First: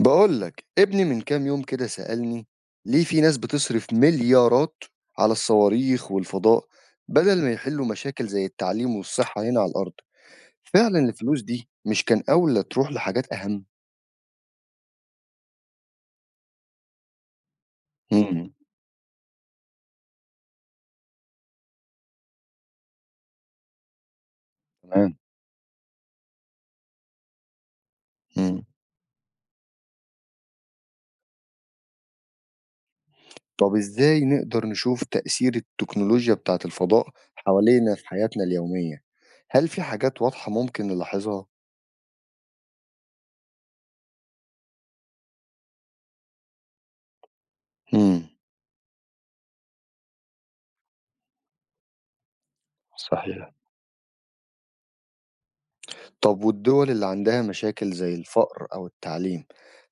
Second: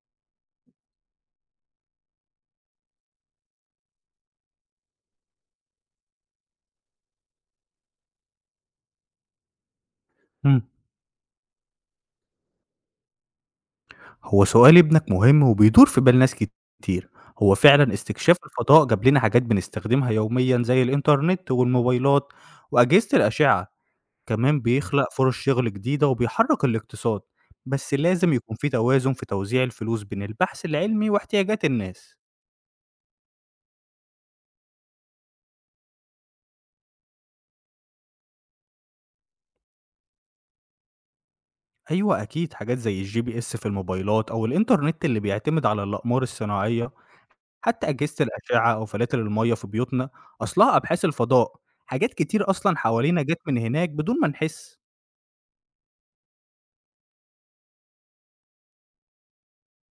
بقول لك ابني من كام يوم كده سألني ليه في ناس بتصرف مليارات على الصواريخ والفضاء بدل ما يحلوا مشاكل زي التعليم والصحة هنا على الأرض. إمم. فعلا الفلوس دي مش كان أولى تروح لحاجات أهم. هو سؤال ابنك مهم وبيدور في بال ناس كتير، هو فعلًا استكشاف مم. الفضاء جاب لنا حاجات بنستخدمها يوميًا زي الإنترنت والموبايلات وأجهزة الأشعة، كمان بيخلق تمام. فرص شغل جديدة وبيحرك الاقتصاد، بس لازم يكون مم. في توازن في توزيع الفلوس بين البحث العلمي واحتياجات الناس. طب إزاي نقدر نشوف تأثير التكنولوجيا بتاعت الفضاء حوالينا في حياتنا اليومية، هل في حاجات واضحة ممكن نلاحظها؟ أيوه أكيد، حاجات زي الGPS في الموبايلات أو الإنترنت اللي بيعتمد على الأقمار الصناعية، حتى مم. أجهزة الأشعة أو فلاتر المَيّة في بيوتنا أصلها أبحاث الفضاء، حاجات كتير أصلًا حوالينا جات صحيح. من هناك بدون ما نحس. طب والدول اللي عندها مشاكل زي الفقر أو التعليم،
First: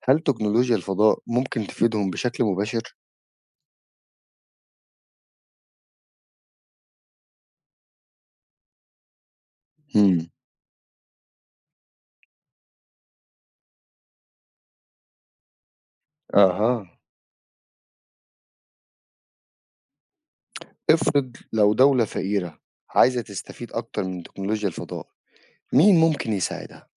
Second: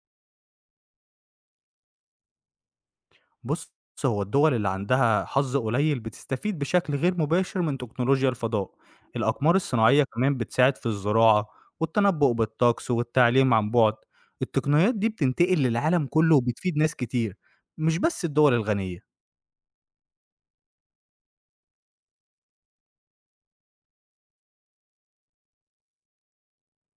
هل تكنولوجيا الفضاء ممكن تفيدهم بشكل مباشر؟ بُص، هو الدول اللي عندها حظ قليل بتستفيد بشكل غير مباشر من تكنولوجيا الفضاء. الأقمار الصناعية امم. كمان بتساعد في الزراعة والتنبؤ بالطقس والتعليم عن بُعد. التقنيات دي بتنتقل للعالم كله وبتفيد أها. ناس كتير، مش بس الدول الغنية. افرض لو دولة فقيرة عايزة تستفيد أكتر من تكنولوجيا الفضاء، مين ممكن يساعدها؟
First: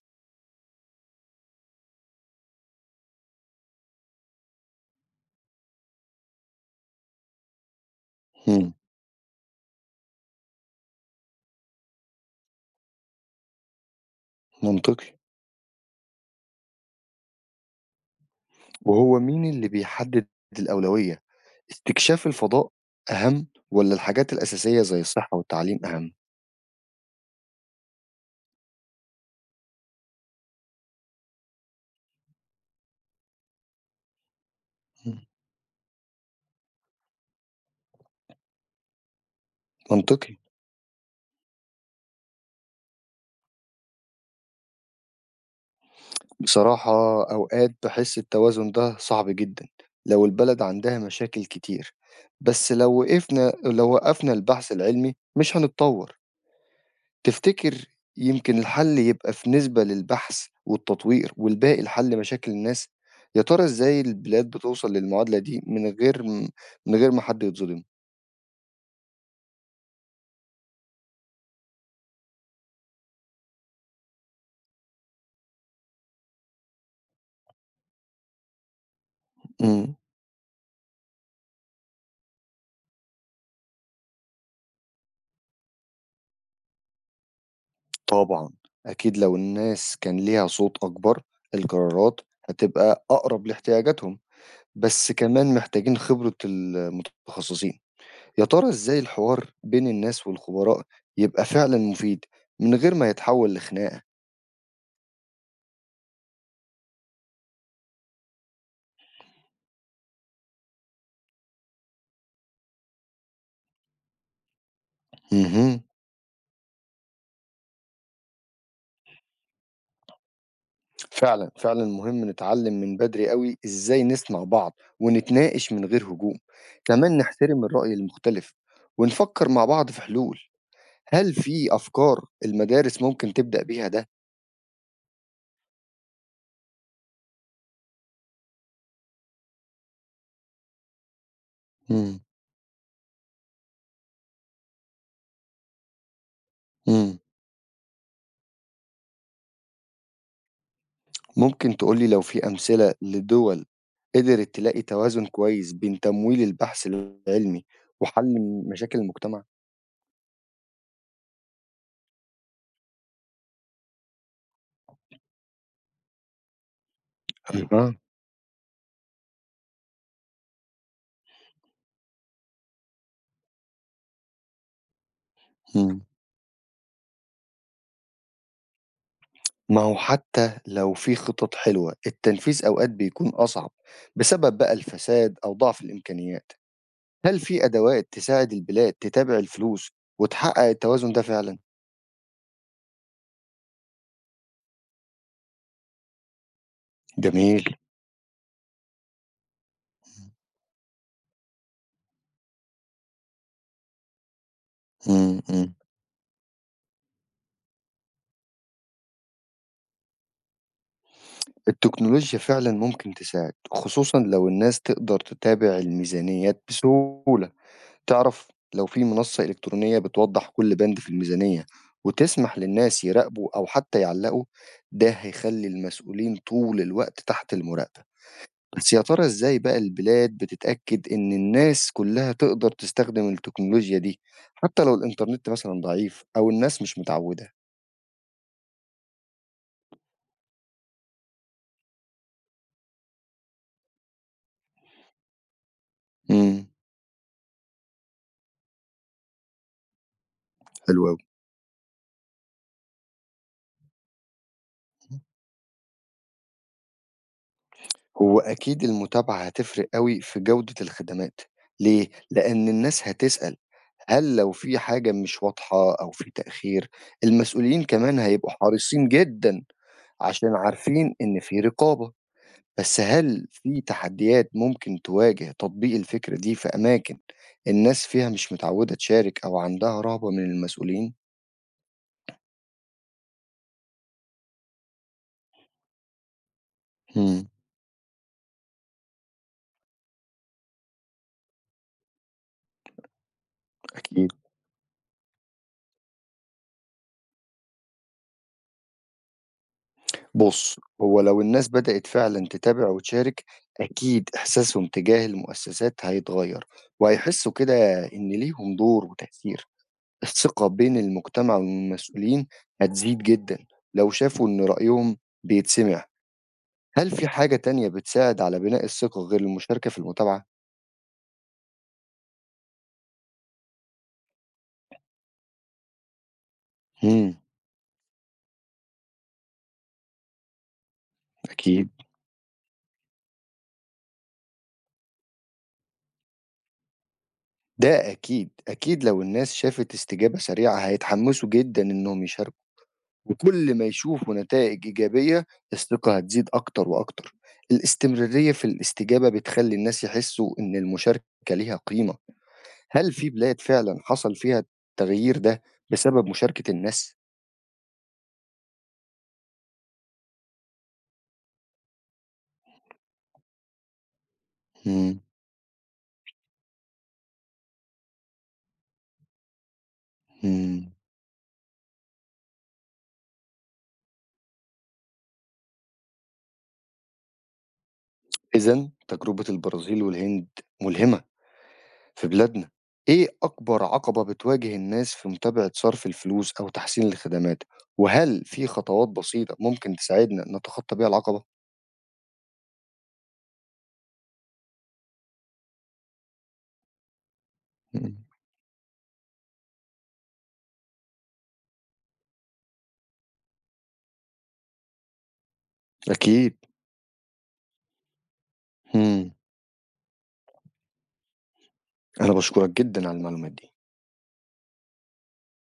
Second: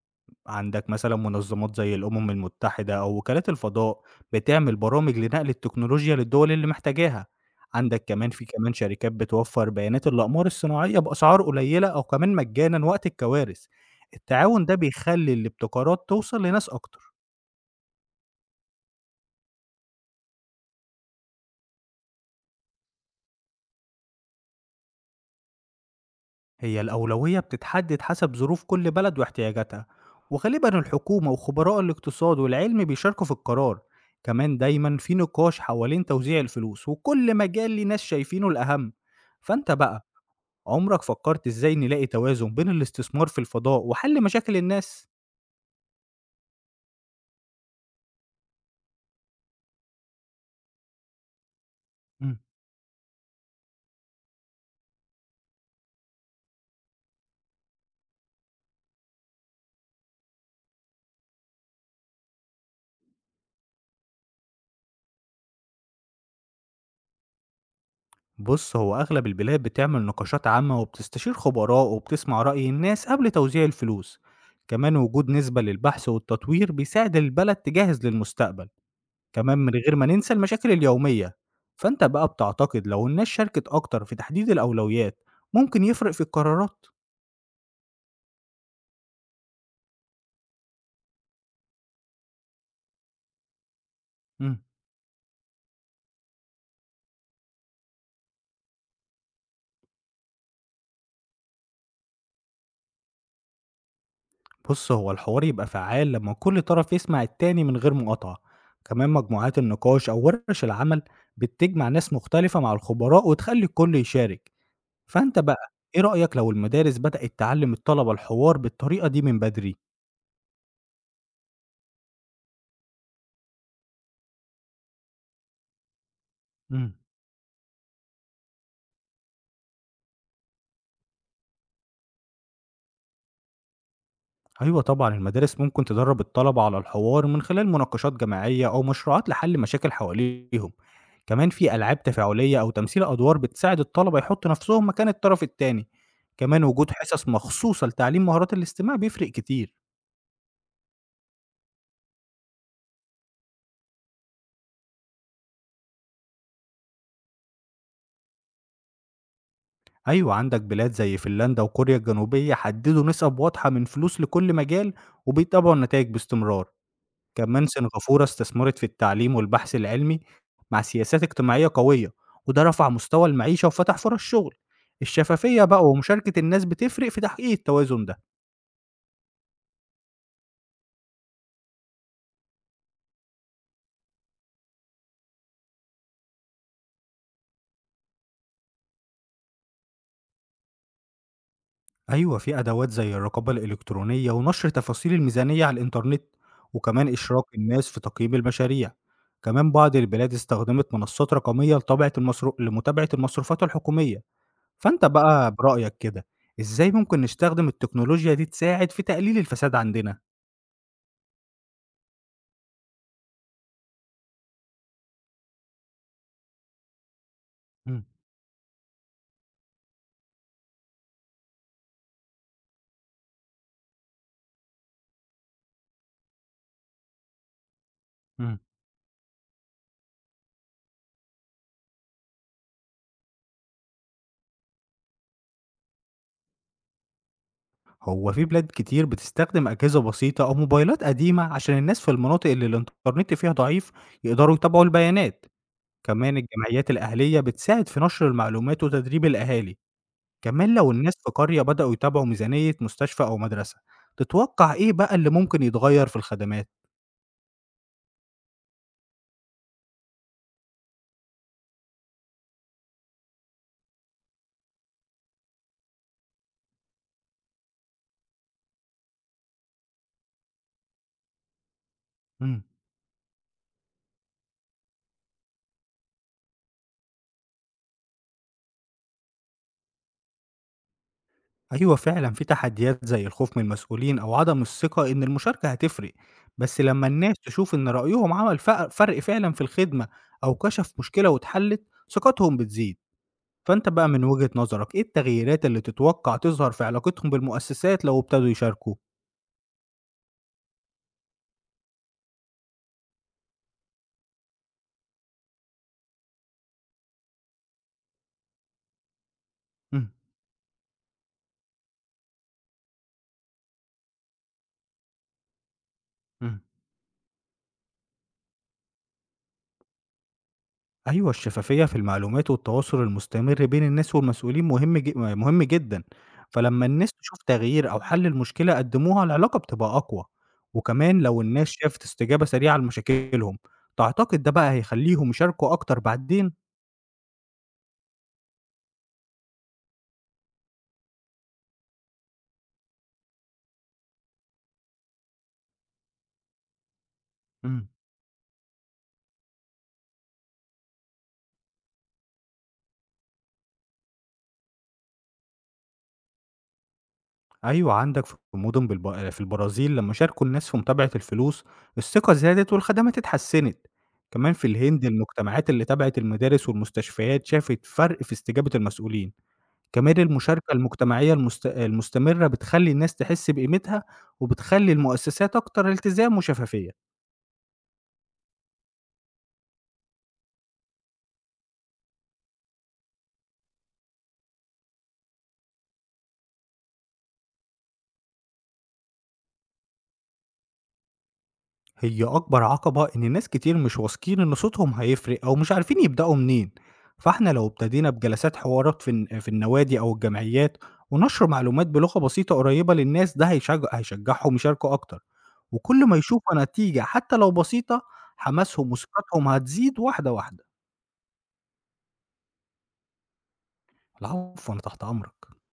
عندك مثلا منظمات زي الأمم المتحدة أو وكالات الفضاء بتعمل برامج لنقل التكنولوجيا للدول اللي محتاجاها. عندك كمان في امم. كمان شركات بتوفر بيانات الأقمار الصناعية بأسعار قليلة أو كمان مجانا وقت الكوارث. التعاون ده منطقي. بيخلي الابتكارات توصل لناس أكتر. وهو مين اللي بيحدد الأولوية؟ استكشاف الفضاء أهم ولا الحاجات الأساسية زي الصحة والتعليم أهم؟ هي الأولوية بتتحدد حسب ظروف كل بلد واحتياجاتها، وغالبا الحكومة وخبراء الاقتصاد والعلم بيشاركوا في القرار. كمان دايما في مم، نقاش حوالين توزيع الفلوس، وكل مجال ليه ناس شايفينه الأهم. فأنت بقى، منطقي. عمرك فكرت إزاي نلاقي توازن بين الاستثمار في الفضاء وحل مشاكل الناس؟ بصراحة أوقات بحس التوازن ده صعب جدا لو البلد عندها مشاكل كتير، مم. بس لو وقفنا البحث العلمي مش هنتطور. تفتكر يمكن الحل يبقى في نسبة للبحث والتطوير والباقي الحل مشاكل الناس. يا ترى إزاي البلاد بتوصل للمعادلة دي من غير من غير ما حد يتظلم. بص، هو أغلب البلاد بتعمل نقاشات عامة وبتستشير خبراء وبتسمع رأي الناس قبل توزيع الفلوس. كمان وجود نسبة للبحث والتطوير بيساعد البلد تجهز للمستقبل، كمان من مم، غير ما ننسى المشاكل اليومية. فأنت بقى، بتعتقد لو الناس شاركت أكتر في تحديد الأولويات ممكن يفرق في القرارات؟ طبعا. أكيد لو الناس كان ليها صوت أكبر، القرارات هتبقى أقرب لاحتياجاتهم. مم. بس كمان محتاجين خبرة المتخصصين. يا ترى إزاي الحوار بين الناس والخبراء يبقى فعلًا مفيد من غير ما يتحول لخناقة؟ بص، هو الحوار يبقى فعال لما كل طرف يسمع التاني من غير مقاطعة. كمان مجموعات النقاش أو ورش العمل بتجمع ناس مختلفة مع الخبراء وتخلي الكل يشارك. فأنت بقى، اهم. إيه رأيك لو المدارس بدأت تعلم الطلبة الحوار بالطريقة دي من بدري؟ فعلًا، فعلًا مهم نتعلم من بدري أوي إزاي نسمع بعض ونتناقش من غير هجوم. مم. كمان نحترم الرأي المختلف ونفكر مع بعض في حلول. هل في أفكار المدارس ممكن تبدأ بيها ده؟ أيوه طبعًا، المدارس ممكن تدرّب الطلبة على الحوار من خلال مناقشات جماعية أو مشروعات لحل مشاكل حواليهم، كمان في ألعاب إمم، تفاعلية أو تمثيل أدوار بتساعد الطلبة يحطّوا نفسهم مكان الطرف التاني، كمان وجود إمم. حصص مخصوصة لتعليم مهارات الاستماع بيفرق كتير. ممكن تقولي لو في أمثلة لدول قدرت تلاقي توازن كويس بين تمويل البحث العلمي وحل مشاكل المجتمع؟ أيوه، عندك بلاد زي فنلندا وكوريا الجنوبية حدّدوا نسب واضحة من فلوس لكل مجال وبيتابعوا النتايج باستمرار. كمان أها. سنغافورة استثمرت في التعليم والبحث العلمي مع سياسات اجتماعية قوية، وده رفع مستوى المعيشة وفتح فرص شغل. الشفافية بقى مم. ومشاركة الناس بتفرق في تحقيق التوازن ده. ما هو حتى لو في خطط حلوة التنفيذ أوقات بيكون أصعب بسبب بقى الفساد أو ضعف الإمكانيات. هل في أدوات تساعد البلاد تتابع الفلوس وتحقق التوازن ده فعلا؟ أيوة، في أدوات زي الرقابة الإلكترونية ونشر تفاصيل الميزانية على الإنترنت، وكمان إشراك جميل. الناس في تقييم المشاريع. كمان بعض البلاد استخدمت منصات رقمية لمتابعة المصروفات الحكومية. فأنت مم، بقى مم. برأيك كده، إزاي ممكن نستخدم التكنولوجيا دي تساعد في تقليل الفساد عندنا؟ التكنولوجيا فعلا ممكن تساعد خصوصا لو الناس تقدر تتابع الميزانيات بسهولة. مم. تعرف لو في منصة إلكترونية بتوضح كل بند في الميزانية وتسمح للناس يراقبوا أو حتى يعلقوا، ده هيخلي المسؤولين طول الوقت تحت المراقبة. مم. بس يا ترى إزاي بقى البلاد بتتأكد إن الناس كلها تقدر تستخدم التكنولوجيا دي حتى لو الإنترنت مثلا ضعيف أو الناس مش متعودة. هو في بلاد كتير بتستخدم أجهزة بسيطة أو موبايلات قديمة عشان الناس في المناطق اللي الإنترنت فيها ضعيف يقدروا يتابعوا البيانات، كمان امم. الجمعيات الأهلية بتساعد في نشر المعلومات وتدريب الأهالي. كمان لو حلو الناس أوي. في قرية بدأوا يتابعوا ميزانية مستشفى أو مدرسة، تتوقع إيه بقى اللي ممكن يتغير في الخدمات؟ هو أكيد المتابعة هتفرق أوي في جودة الخدمات. ليه؟ لأن الناس هتسأل هل لو في حاجة مش واضحة أو في تأخير، المسؤولين كمان هيبقوا حريصين جدًا عشان عارفين إن في رقابة. مم. بس هل في تحديات ممكن تواجه تطبيق الفكرة دي في أماكن الناس فيها مش متعودة تشارك أو عندها رهبة من المسؤولين؟ أيوة فعلا، في تحديات زي الخوف من المسؤولين أو عدم الثقة إن المشاركة هتفرق، بس لما الناس امم، تشوف إن رأيهم عمل فرق فعلا في الخدمة، أو كشف مشكلة واتحلت، ثقتهم بتزيد. فأنت بقى، من أكيد. وجهة نظرك إيه التغييرات اللي تتوقع تظهر في علاقتهم بالمؤسسات لو ابتدوا يشاركوا؟ بُص، هو لو الناس بدأت فعلًا تتابع وتشارك، أكيد إحساسهم تجاه المؤسسات هيتغير، وهيحسوا كده إن ليهم دور وتأثير. مم. الثقة بين المجتمع والمسؤولين هتزيد جدًا لو شافوا إن رأيهم بيتسمع. مم. هل في حاجة تانية بتساعد على بناء الثقة غير المشاركة في المتابعة؟ أيوه، الشفافية في المعلومات والتواصل المستمر بين الناس والمسؤولين مهم جدًا، فلما الناس امم، تشوف تغيير أو حل المشكلة قدّموها العلاقة بتبقى أقوى، وكمان لو الناس أكيد. شافت استجابة سريعة لمشاكلهم، تعتقد ده بقى هيخلّيهم يشاركوا أكتر بعدين؟ ده أكيد، أكيد لو الناس شافت استجابة سريعة هيتحمسوا جدًا إنهم يشاركوا، وكل ما يشوفوا نتائج إيجابية الثقة هتزيد أكتر وأكتر. إمم، الاستمرارية في الاستجابة بتخلي الناس يحسوا إن المشاركة ليها قيمة. هل في بلاد فعلًا حصل فيها التغيير ده بسبب مشاركة الناس؟ أيوه عندك في مدن في البرازيل لما شاركوا الناس في متابعة الفلوس، الثقة زادت والخدمات اتحسنت، كمان في الهند إمم، المجتمعات اللي تابعت المدارس والمستشفيات شافت فرق في استجابة المسؤولين. كمان المشاركة إمم. المجتمعية المستمرة بتخلّي الناس تحس بقيمتها، وبتخلّي المؤسسات أكتر التزام وشفافية. إذًا تجربة البرازيل والهند ملهمة في بلادنا. إيه أكبر عقبة بتواجه الناس في متابعة صرف الفلوس أو تحسين الخدمات؟ وهل في خطوات بسيطة ممكن تساعدنا نتخطى بيها العقبة؟ هي أكبر عقبة إن ناس كتير مش واثقين إن صوتهم هيفرق أو مش عارفين يبدأوا منين، فإحنا لو ابتدينا إمم، بجلسات حوارات في النوادي أو الجمعيات، ونشر معلومات بلغة بسيطة قريبة للناس، ده هيشجعهم يشاركوا أكتر، وكل ما أكيد. يشوفوا نتيجة حتى لو بسيطة، حماسهم إمم، وثقتهم هتزيد واحدة واحدة. أنا باشكرك جدًا على المعلومات دي. العفو، أنا تحت أمرك.